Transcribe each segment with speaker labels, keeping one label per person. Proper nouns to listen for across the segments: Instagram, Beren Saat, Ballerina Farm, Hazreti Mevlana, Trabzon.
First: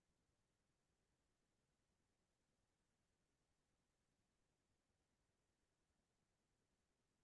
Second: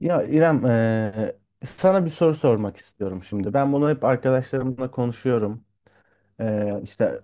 Speaker 1: Ya İrem, sana bir soru sormak istiyorum şimdi. Ben bunu hep arkadaşlarımla konuşuyorum. İşte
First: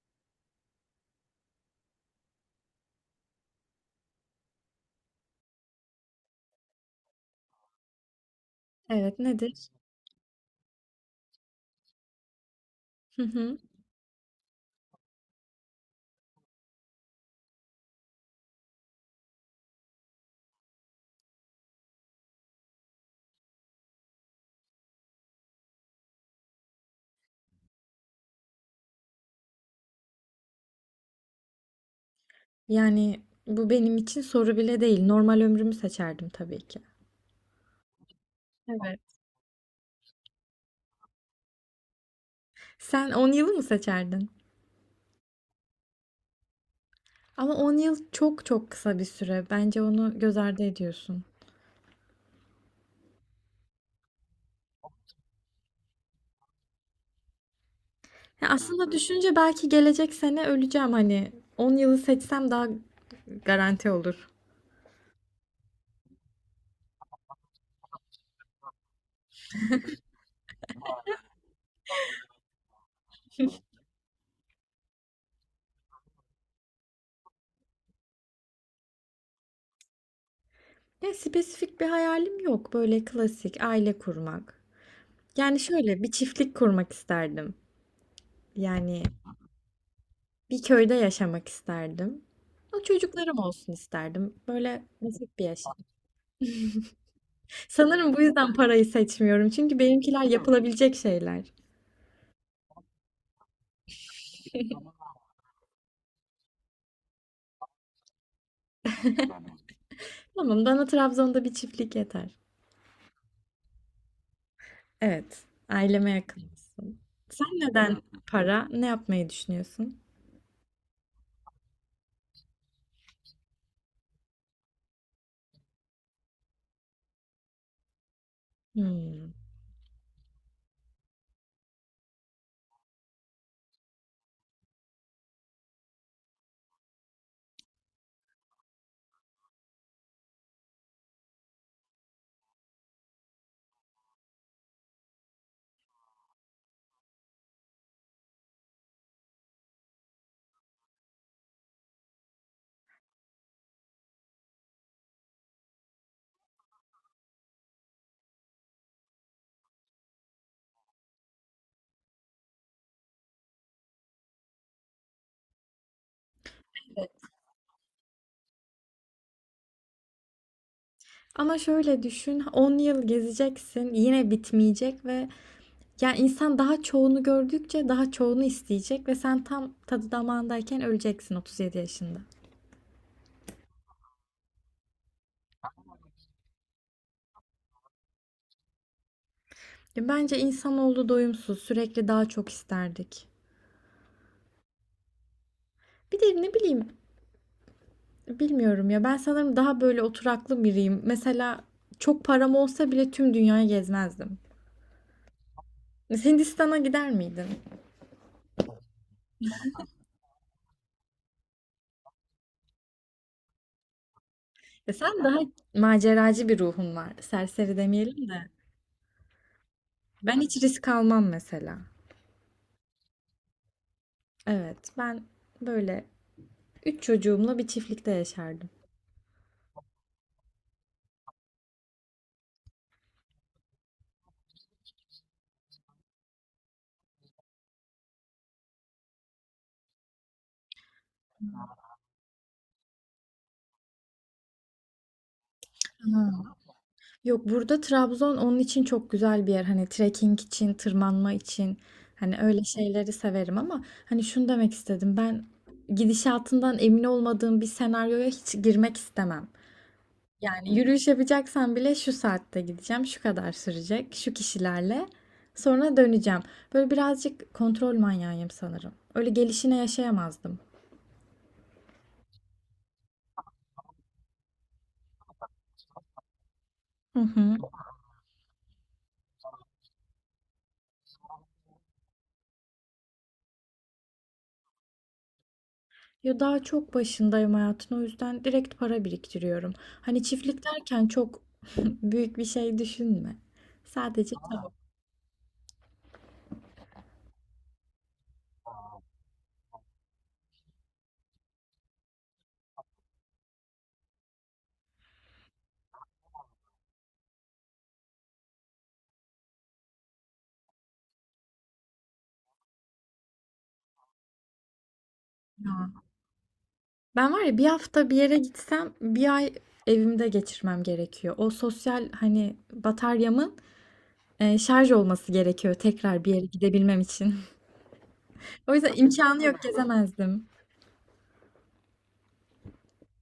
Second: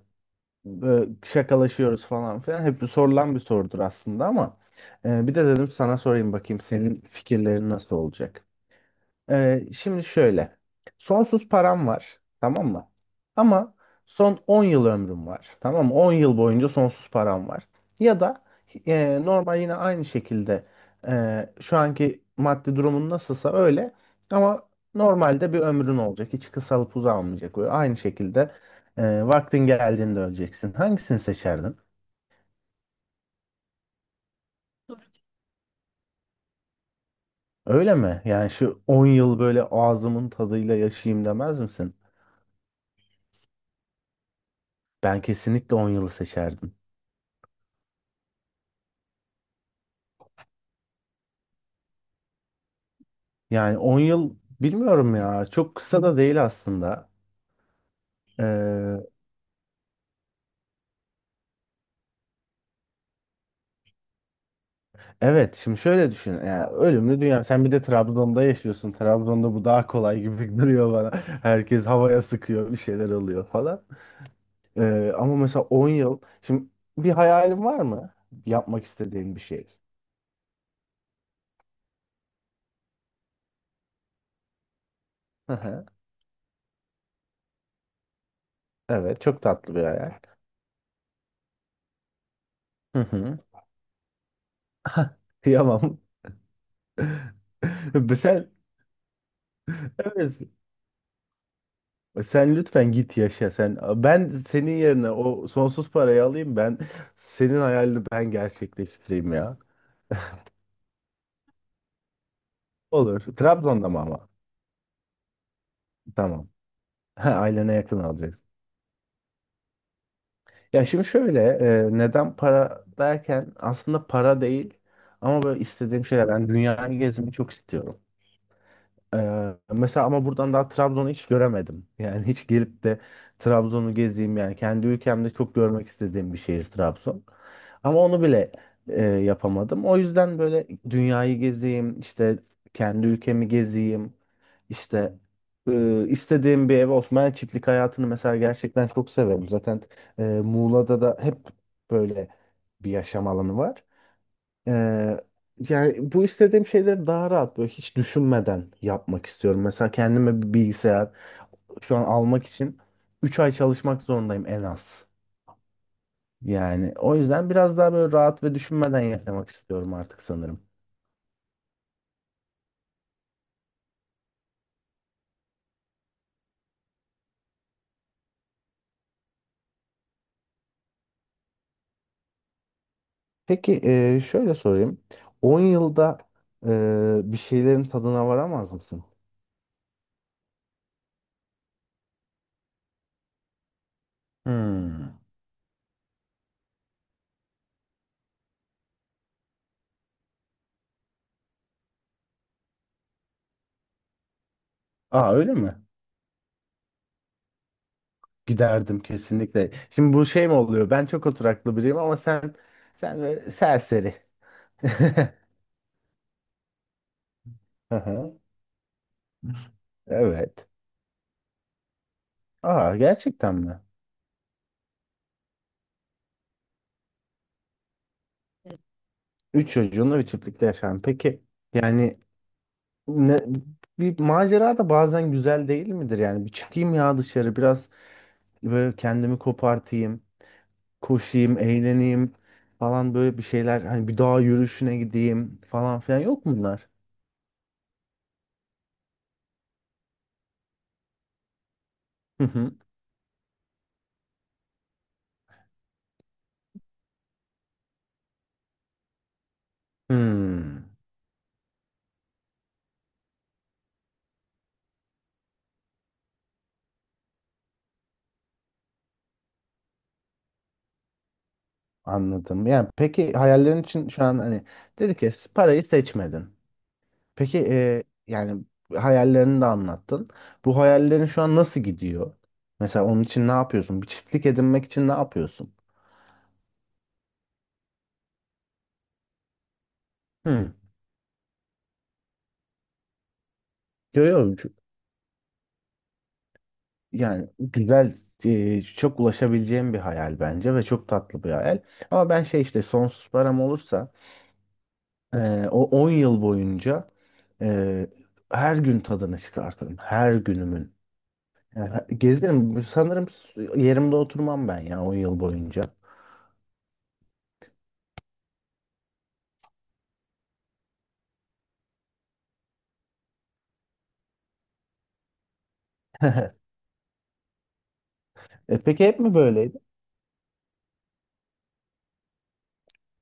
Speaker 1: şakalaşıyoruz falan filan. Hep bir sorulan bir sorudur aslında ama bir de dedim sana sorayım bakayım senin fikirlerin nasıl olacak?
Speaker 2: Evet, nedir?
Speaker 1: Şimdi şöyle. Sonsuz param var. Tamam mı?
Speaker 2: Hı hı.
Speaker 1: Ama son 10 yıl ömrüm var. Tamam mı? 10 yıl boyunca sonsuz param var. Ya da normal yine aynı şekilde şu anki maddi durumun nasılsa öyle. Ama normalde bir ömrün olacak. Hiç kısalıp uzanmayacak. Böyle aynı şekilde vaktin geldiğinde öleceksin. Hangisini seçerdin?
Speaker 2: Yani bu benim için soru bile değil. Normal ömrümü seçerdim tabii ki.
Speaker 1: Öyle mi? Yani şu
Speaker 2: Evet.
Speaker 1: 10 yıl böyle ağzımın tadıyla yaşayayım demez misin?
Speaker 2: Sen 10'u mı seçerdin?
Speaker 1: Ben kesinlikle 10 yılı seçerdim.
Speaker 2: Ama 10 yıl çok çok kısa bir süre. Bence onu göz ardı ediyorsun.
Speaker 1: Yani 10 yıl bilmiyorum ya. Çok kısa da değil aslında.
Speaker 2: Ya aslında
Speaker 1: Ee,
Speaker 2: düşünce belki gelecek sene öleceğim hani 10'u seçsem daha garanti olur.
Speaker 1: evet şimdi şöyle düşün. Yani ölümlü dünya. Sen bir de Trabzon'da yaşıyorsun. Trabzon'da bu daha kolay gibi duruyor bana. Herkes havaya sıkıyor. Bir şeyler oluyor falan. Ama mesela 10 yıl. Şimdi bir hayalin var mı? Yapmak istediğin bir şey.
Speaker 2: Ya spesifik bir hayalim yok. Böyle klasik aile kurmak.
Speaker 1: Hı
Speaker 2: Yani
Speaker 1: hı.
Speaker 2: şöyle bir çiftlik kurmak isterdim. Yani
Speaker 1: Evet, çok tatlı bir hayal.
Speaker 2: bir köyde yaşamak isterdim. Ama
Speaker 1: Hı
Speaker 2: çocuklarım
Speaker 1: hı.
Speaker 2: olsun isterdim. Böyle basit bir yaşam.
Speaker 1: Kıyamam.
Speaker 2: Sanırım bu
Speaker 1: Sen,
Speaker 2: yüzden parayı seçmiyorum. Çünkü benimkiler
Speaker 1: evet,
Speaker 2: yapılabilecek şeyler.
Speaker 1: sen lütfen git yaşa sen. Ben senin yerine o sonsuz parayı alayım, ben senin hayalini ben gerçekleştireyim ya.
Speaker 2: Tamam, bana Trabzon'da bir çiftlik yeter.
Speaker 1: Olur. Trabzon'da mı ama?
Speaker 2: Evet, aileme yakın
Speaker 1: Tamam.
Speaker 2: olsun.
Speaker 1: Ha,
Speaker 2: Sen
Speaker 1: ailene yakın
Speaker 2: neden
Speaker 1: alacaksın.
Speaker 2: para? Ne yapmayı düşünüyorsun?
Speaker 1: Ya şimdi şöyle neden para derken aslında para değil ama böyle istediğim şeyler. Ben dünyayı gezmeyi çok istiyorum.
Speaker 2: Hmm.
Speaker 1: Mesela ama buradan daha Trabzon'u hiç göremedim. Yani hiç gelip de Trabzon'u gezeyim, yani kendi ülkemde çok görmek istediğim bir şehir Trabzon. Ama onu bile yapamadım. O yüzden böyle dünyayı gezeyim, işte kendi ülkemi gezeyim, işte istediğim bir ev, Osmanlı çiftlik hayatını mesela gerçekten çok severim. Zaten Muğla'da da hep böyle bir yaşam alanı var. Ee, yani bu istediğim şeyleri daha rahat, böyle hiç düşünmeden yapmak istiyorum. Mesela kendime bir bilgisayar şu an almak için 3 ay çalışmak zorundayım en az. Yani o yüzden biraz daha böyle rahat ve düşünmeden yaşamak istiyorum artık sanırım.
Speaker 2: Ama şöyle düşün, 10 yıl gezeceksin, yine bitmeyecek ve ya insan daha çoğunu gördükçe daha çoğunu isteyecek ve sen tam tadı damağındayken öleceksin 37 yaşında.
Speaker 1: Peki şöyle sorayım. 10 yılda bir şeylerin tadına varamaz mısın?
Speaker 2: Ya bence insanoğlu doyumsuz, sürekli daha çok isterdik.
Speaker 1: Hmm.
Speaker 2: Bir de ne bileyim, bilmiyorum ya ben sanırım daha böyle oturaklı biriyim. Mesela çok param olsa bile tüm dünyayı gezmezdim.
Speaker 1: Aa, öyle mi?
Speaker 2: Hindistan'a gider miydin?
Speaker 1: Giderdim kesinlikle. Şimdi bu şey mi oluyor? Ben çok oturaklı biriyim ama sen böyle serseri.
Speaker 2: Ya sen daha maceracı bir ruhun var. Serseri demeyelim
Speaker 1: Aha,
Speaker 2: de. Ben hiç
Speaker 1: evet.
Speaker 2: risk almam mesela.
Speaker 1: Aa, gerçekten mi?
Speaker 2: Evet, ben böyle üç çocuğumla bir çiftlikte yaşardım.
Speaker 1: Üç çocuğunla bir çiftlikte yaşam. Peki yani ne, bir macera da bazen güzel değil midir? Yani bir çıkayım ya dışarı, biraz böyle kendimi kopartayım, koşayım, eğleneyim falan, böyle bir şeyler. Hani bir dağ yürüyüşüne gideyim falan filan,
Speaker 2: Ha.
Speaker 1: yok mu bunlar?
Speaker 2: Yok, burada Trabzon onun için çok güzel bir yer. Hani trekking için, tırmanma için. Hani
Speaker 1: Hı
Speaker 2: öyle
Speaker 1: hı.
Speaker 2: şeyleri severim ama hani şunu demek istedim. Ben gidişatından emin olmadığım bir senaryoya hiç girmek istemem. Yani
Speaker 1: Hmm.
Speaker 2: yürüyüş yapacaksan bile şu saatte gideceğim, şu kadar sürecek, şu kişilerle sonra döneceğim. Böyle birazcık kontrol manyağıyım sanırım. Öyle gelişine yaşayamazdım.
Speaker 1: Anladım. Yani peki hayallerin için şu an hani dedi ki parayı seçmedin.
Speaker 2: Hı hı.
Speaker 1: Peki yani hayallerini de anlattın. Bu hayallerin şu an nasıl gidiyor? Mesela onun için ne yapıyorsun? Bir çiftlik edinmek için ne yapıyorsun?
Speaker 2: Ya daha çok başındayım hayatın, o yüzden direkt para biriktiriyorum. Hani çiftlik
Speaker 1: Hmm.
Speaker 2: derken çok büyük bir şey düşünme. Sadece
Speaker 1: Görüyorum.
Speaker 2: tamam.
Speaker 1: Yani güzel, çok ulaşabileceğim bir hayal bence ve çok tatlı bir hayal. Ama ben şey işte sonsuz param olursa o 10 yıl boyunca e, her gün tadını çıkartırım. Her günümün. Ya, gezerim. Sanırım yerimde oturmam ben ya o yıl boyunca.
Speaker 2: Ben var ya, bir hafta bir yere gitsem bir ay evimde geçirmem gerekiyor. O sosyal hani bataryamın şarj olması gerekiyor tekrar bir yere gidebilmem için. O yüzden
Speaker 1: Peki hep mi
Speaker 2: imkanı yok,
Speaker 1: böyleydi?
Speaker 2: gezemezdim.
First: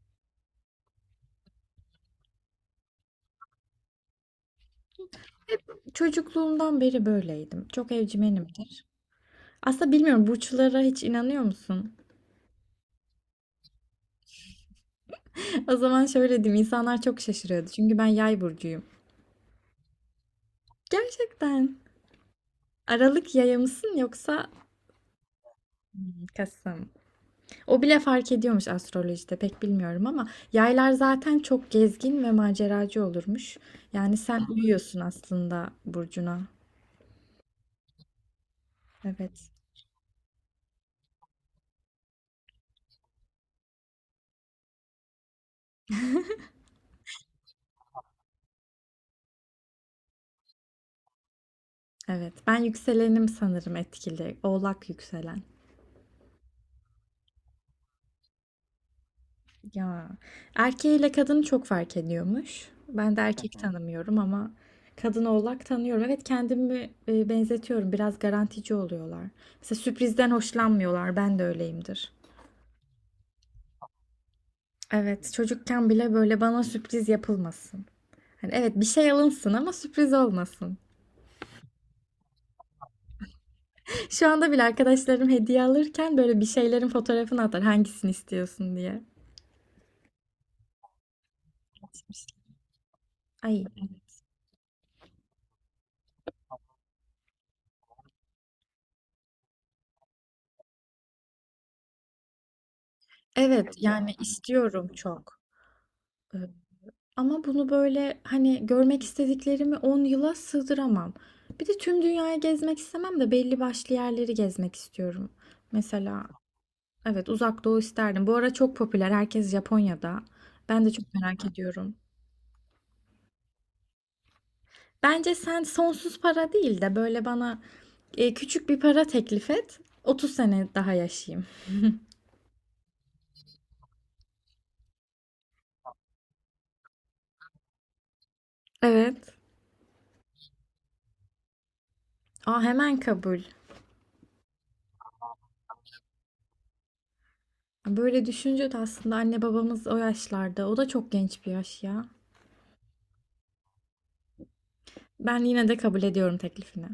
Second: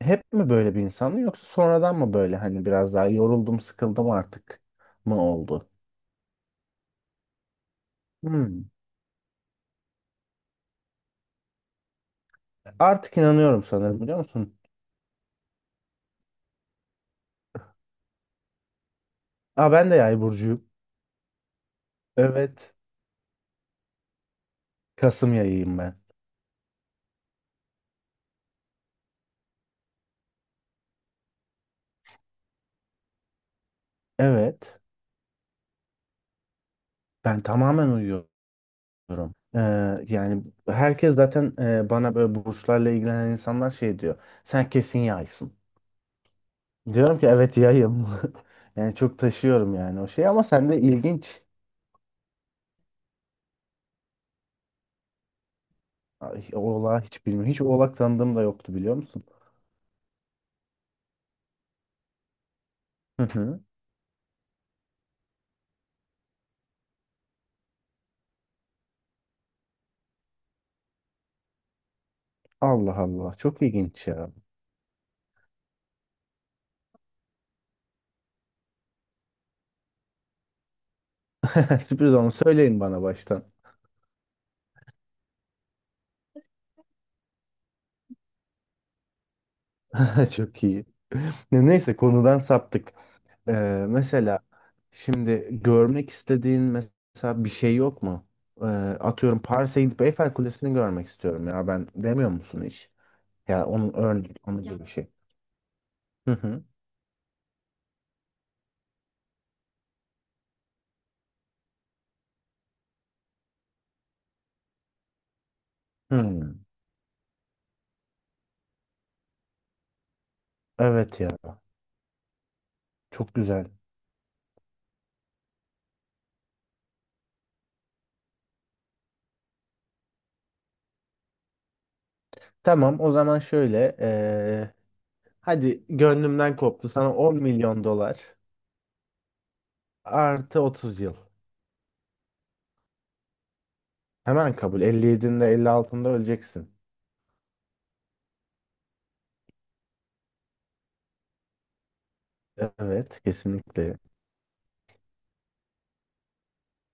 Speaker 1: Hep mi böyle bir insan, yoksa sonradan mı böyle hani biraz daha yoruldum, sıkıldım artık mı oldu?
Speaker 2: Çocukluğumdan beri böyleydim. Çok
Speaker 1: Hmm.
Speaker 2: evcimenimdir. Aslında bilmiyorum, burçlara hiç inanıyor musun?
Speaker 1: Artık inanıyorum sanırım, biliyor musun?
Speaker 2: O zaman şöyle diyeyim, insanlar çok şaşırıyordu. Çünkü ben yay burcuyum.
Speaker 1: Aa, ben de yay burcuyum.
Speaker 2: Gerçekten.
Speaker 1: Evet.
Speaker 2: Aralık yaya mısın yoksa
Speaker 1: Kasım yayıyım ben.
Speaker 2: Hmm, Kasım? O bile fark ediyormuş, astrolojide pek bilmiyorum ama yaylar zaten çok gezgin ve maceracı olurmuş. Yani sen
Speaker 1: Evet.
Speaker 2: uyuyorsun aslında burcuna.
Speaker 1: Ben tamamen uyuyorum.
Speaker 2: Evet.
Speaker 1: Ee, yani herkes zaten bana, böyle burçlarla ilgilenen insanlar şey diyor. Sen kesin yaysın. Diyorum ki evet, yayım. Yani çok taşıyorum yani o şeyi, ama sende ilginç.
Speaker 2: Evet. Ben yükselenim sanırım etkili. Oğlak yükselen.
Speaker 1: Ay, oğlağı hiç bilmiyorum. Hiç oğlak tanıdığım da yoktu, biliyor musun?
Speaker 2: Ya. Erkeğiyle kadını çok fark ediyormuş. Ben de
Speaker 1: Hı
Speaker 2: erkek
Speaker 1: hı.
Speaker 2: tanımıyorum ama kadın oğlak tanıyorum. Evet, kendimi benzetiyorum. Biraz garantici oluyorlar. Mesela sürprizden hoşlanmıyorlar. Ben de öyleyimdir.
Speaker 1: Allah Allah, çok ilginç ya.
Speaker 2: Evet, çocukken bile böyle bana sürpriz yapılmasın. Hani evet bir şey alınsın ama sürpriz olmasın.
Speaker 1: Sürpriz, onu söyleyin bana baştan.
Speaker 2: Şu anda bile arkadaşlarım hediye alırken böyle bir şeylerin fotoğrafını atar hangisini istiyorsun diye.
Speaker 1: Çok iyi. Neyse, konudan saptık. Ee,
Speaker 2: Ay,
Speaker 1: mesela şimdi görmek istediğin mesela bir şey yok mu? Ee, atıyorum Paris'e gidip Eyfel Kulesi'ni görmek istiyorum ya ben, demiyor musun hiç? Ya
Speaker 2: evet
Speaker 1: onun
Speaker 2: yani
Speaker 1: örneği, onun gibi bir
Speaker 2: istiyorum
Speaker 1: şey.
Speaker 2: çok.
Speaker 1: Hı
Speaker 2: Ee,
Speaker 1: hı.
Speaker 2: Ama bunu böyle hani görmek istediklerimi 10'a sığdıramam. Bir de tüm dünyayı gezmek istemem de, belli başlı yerleri gezmek istiyorum. Mesela
Speaker 1: Hı.
Speaker 2: evet, Uzak Doğu isterdim. Bu ara çok popüler, herkes Japonya'da. Ben de çok
Speaker 1: Evet ya.
Speaker 2: merak ediyorum.
Speaker 1: Çok güzel.
Speaker 2: Bence sen sonsuz para değil de böyle bana küçük bir para teklif et. 30 sene daha yaşayayım.
Speaker 1: Tamam, o zaman şöyle. Hadi gönlümden koptu. Sana 10 milyon dolar
Speaker 2: Evet.
Speaker 1: artı 30 yıl.
Speaker 2: Aa, hemen kabul.
Speaker 1: Hemen kabul. 57'inde 56'ında öleceksin.
Speaker 2: Böyle düşünce de aslında anne babamız o yaşlarda. O da çok genç bir yaş ya.
Speaker 1: Evet, kesinlikle.
Speaker 2: Ben yine de kabul ediyorum teklifini.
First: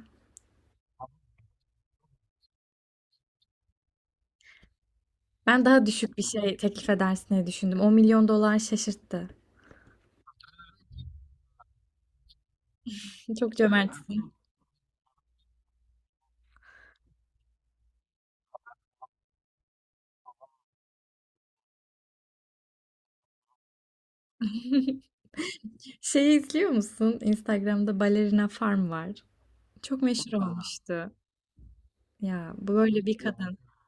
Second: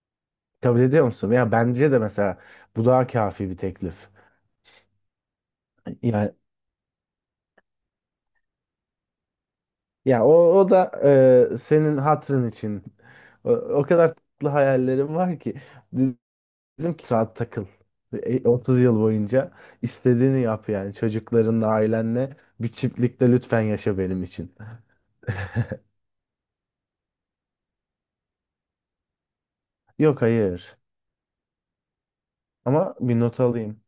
Speaker 1: Kabul ediyor musun? Ya bence de mesela bu daha kafi bir teklif.
Speaker 2: Ben daha düşük bir
Speaker 1: Yani
Speaker 2: şey teklif edersin diye düşündüm. 10 milyon dolar şaşırttı.
Speaker 1: ya o da senin hatırın için. O,
Speaker 2: Çok
Speaker 1: o kadar
Speaker 2: cömertsin.
Speaker 1: tatlı hayallerim var ki. Dedim ki rahat takıl. 30 yıl boyunca istediğini yap, yani çocuklarınla, ailenle bir çiftlikte lütfen yaşa benim için.
Speaker 2: Şeyi izliyor musun? Instagram'da Ballerina Farm var. Çok
Speaker 1: Yok,
Speaker 2: meşhur
Speaker 1: hayır
Speaker 2: olmuştu. Ya bu
Speaker 1: ama
Speaker 2: böyle bir
Speaker 1: bir not
Speaker 2: kadın.
Speaker 1: alayım.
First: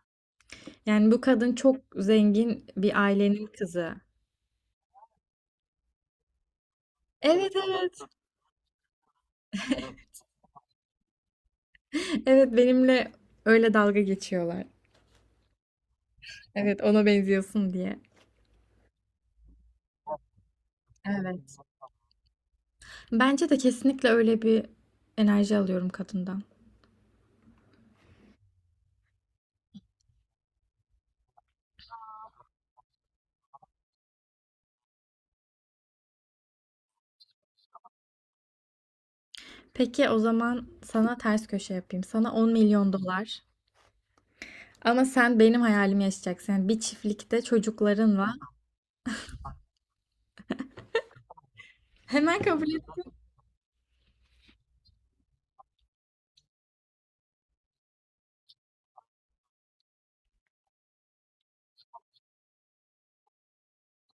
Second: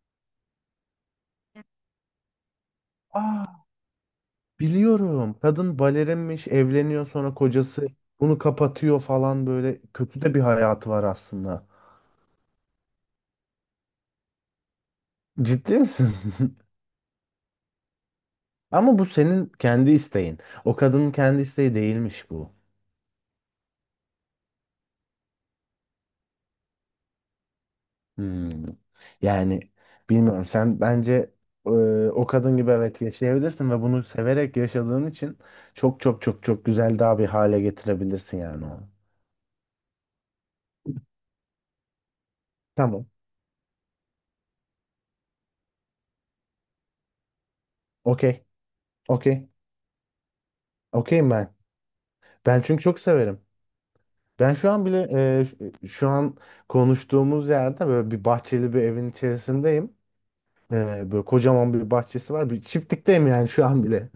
Speaker 2: Yani bu kadın çok zengin bir ailenin
Speaker 1: Aa,
Speaker 2: kızı.
Speaker 1: biliyorum, kadın balerinmiş, evleniyor, sonra
Speaker 2: Evet,
Speaker 1: kocası
Speaker 2: evet.
Speaker 1: bunu kapatıyor falan, böyle kötü de bir hayatı var aslında.
Speaker 2: Evet, benimle öyle dalga geçiyorlar.
Speaker 1: Ciddi misin?
Speaker 2: Evet, ona benziyorsun diye.
Speaker 1: Ama bu senin kendi isteğin. O kadının kendi
Speaker 2: Evet.
Speaker 1: isteği değilmiş bu.
Speaker 2: Bence de kesinlikle öyle bir enerji alıyorum kadından.
Speaker 1: Hmm. Yani bilmiyorum, sen bence e, o kadın gibi evet yaşayabilirsin ve bunu severek yaşadığın için çok çok çok çok güzel, daha bir hale getirebilirsin yani onu.
Speaker 2: Peki o zaman sana ters köşe yapayım. Sana 10 milyon
Speaker 1: Tamam.
Speaker 2: dolar. Ama sen benim hayalimi yaşayacaksın. Yani bir çiftlikte çocuklarınla.
Speaker 1: Okey. Okey. Okeyim ben.
Speaker 2: Hemen
Speaker 1: Ben
Speaker 2: kabul et.
Speaker 1: çünkü çok severim. Ben şu an bile şu an konuştuğumuz yerde böyle bir bahçeli bir evin içerisindeyim. Böyle kocaman bir bahçesi var. Bir çiftlikteyim yani şu an bile.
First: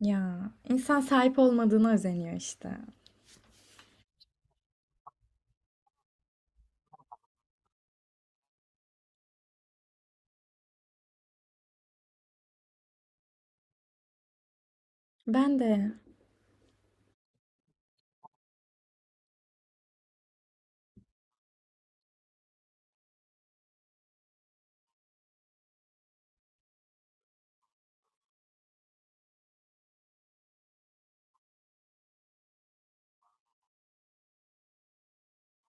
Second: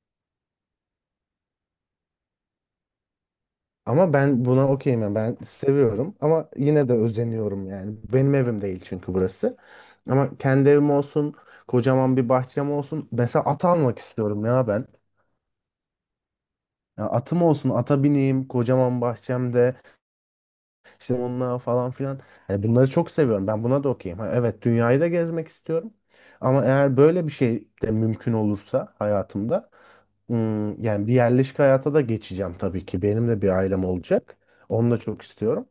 Speaker 2: Ya insan sahip olmadığına özeniyor işte.
Speaker 1: Ama ben buna okeyim yani. Ben seviyorum ama yine de özeniyorum yani. Benim evim değil çünkü burası. Ama kendi evim olsun, kocaman bir bahçem olsun. Mesela at almak istiyorum ya ben.
Speaker 2: Ben de
Speaker 1: Ya atım olsun, ata bineyim, kocaman bahçemde. İşte onunla falan filan. Hani bunları çok seviyorum. Ben buna da okeyim. Ha, evet, dünyayı da gezmek istiyorum. Ama eğer böyle bir şey de mümkün olursa hayatımda, yani bir yerleşik hayata da geçeceğim tabii ki. Benim de bir ailem olacak. Onu da çok istiyorum.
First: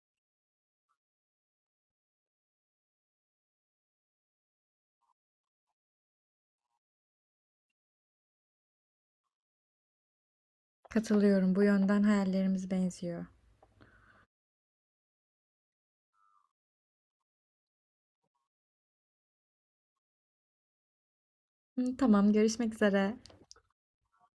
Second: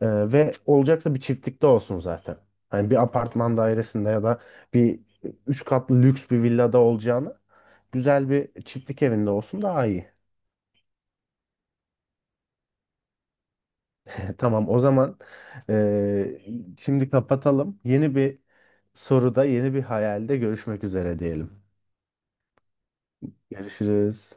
Speaker 1: Ee, ve olacaksa bir çiftlikte olsun zaten. Hani bir apartman dairesinde ya da bir üç katlı lüks bir villada olacağını güzel bir çiftlik evinde olsun daha iyi.
Speaker 2: katılıyorum. Bu yönden hayallerimiz benziyor.
Speaker 1: Tamam, o zaman ee, şimdi kapatalım. Yeni bir soruda, yeni bir hayalde görüşmek üzere diyelim.
Speaker 2: Hı, tamam, görüşmek üzere.
Speaker 1: Görüşürüz.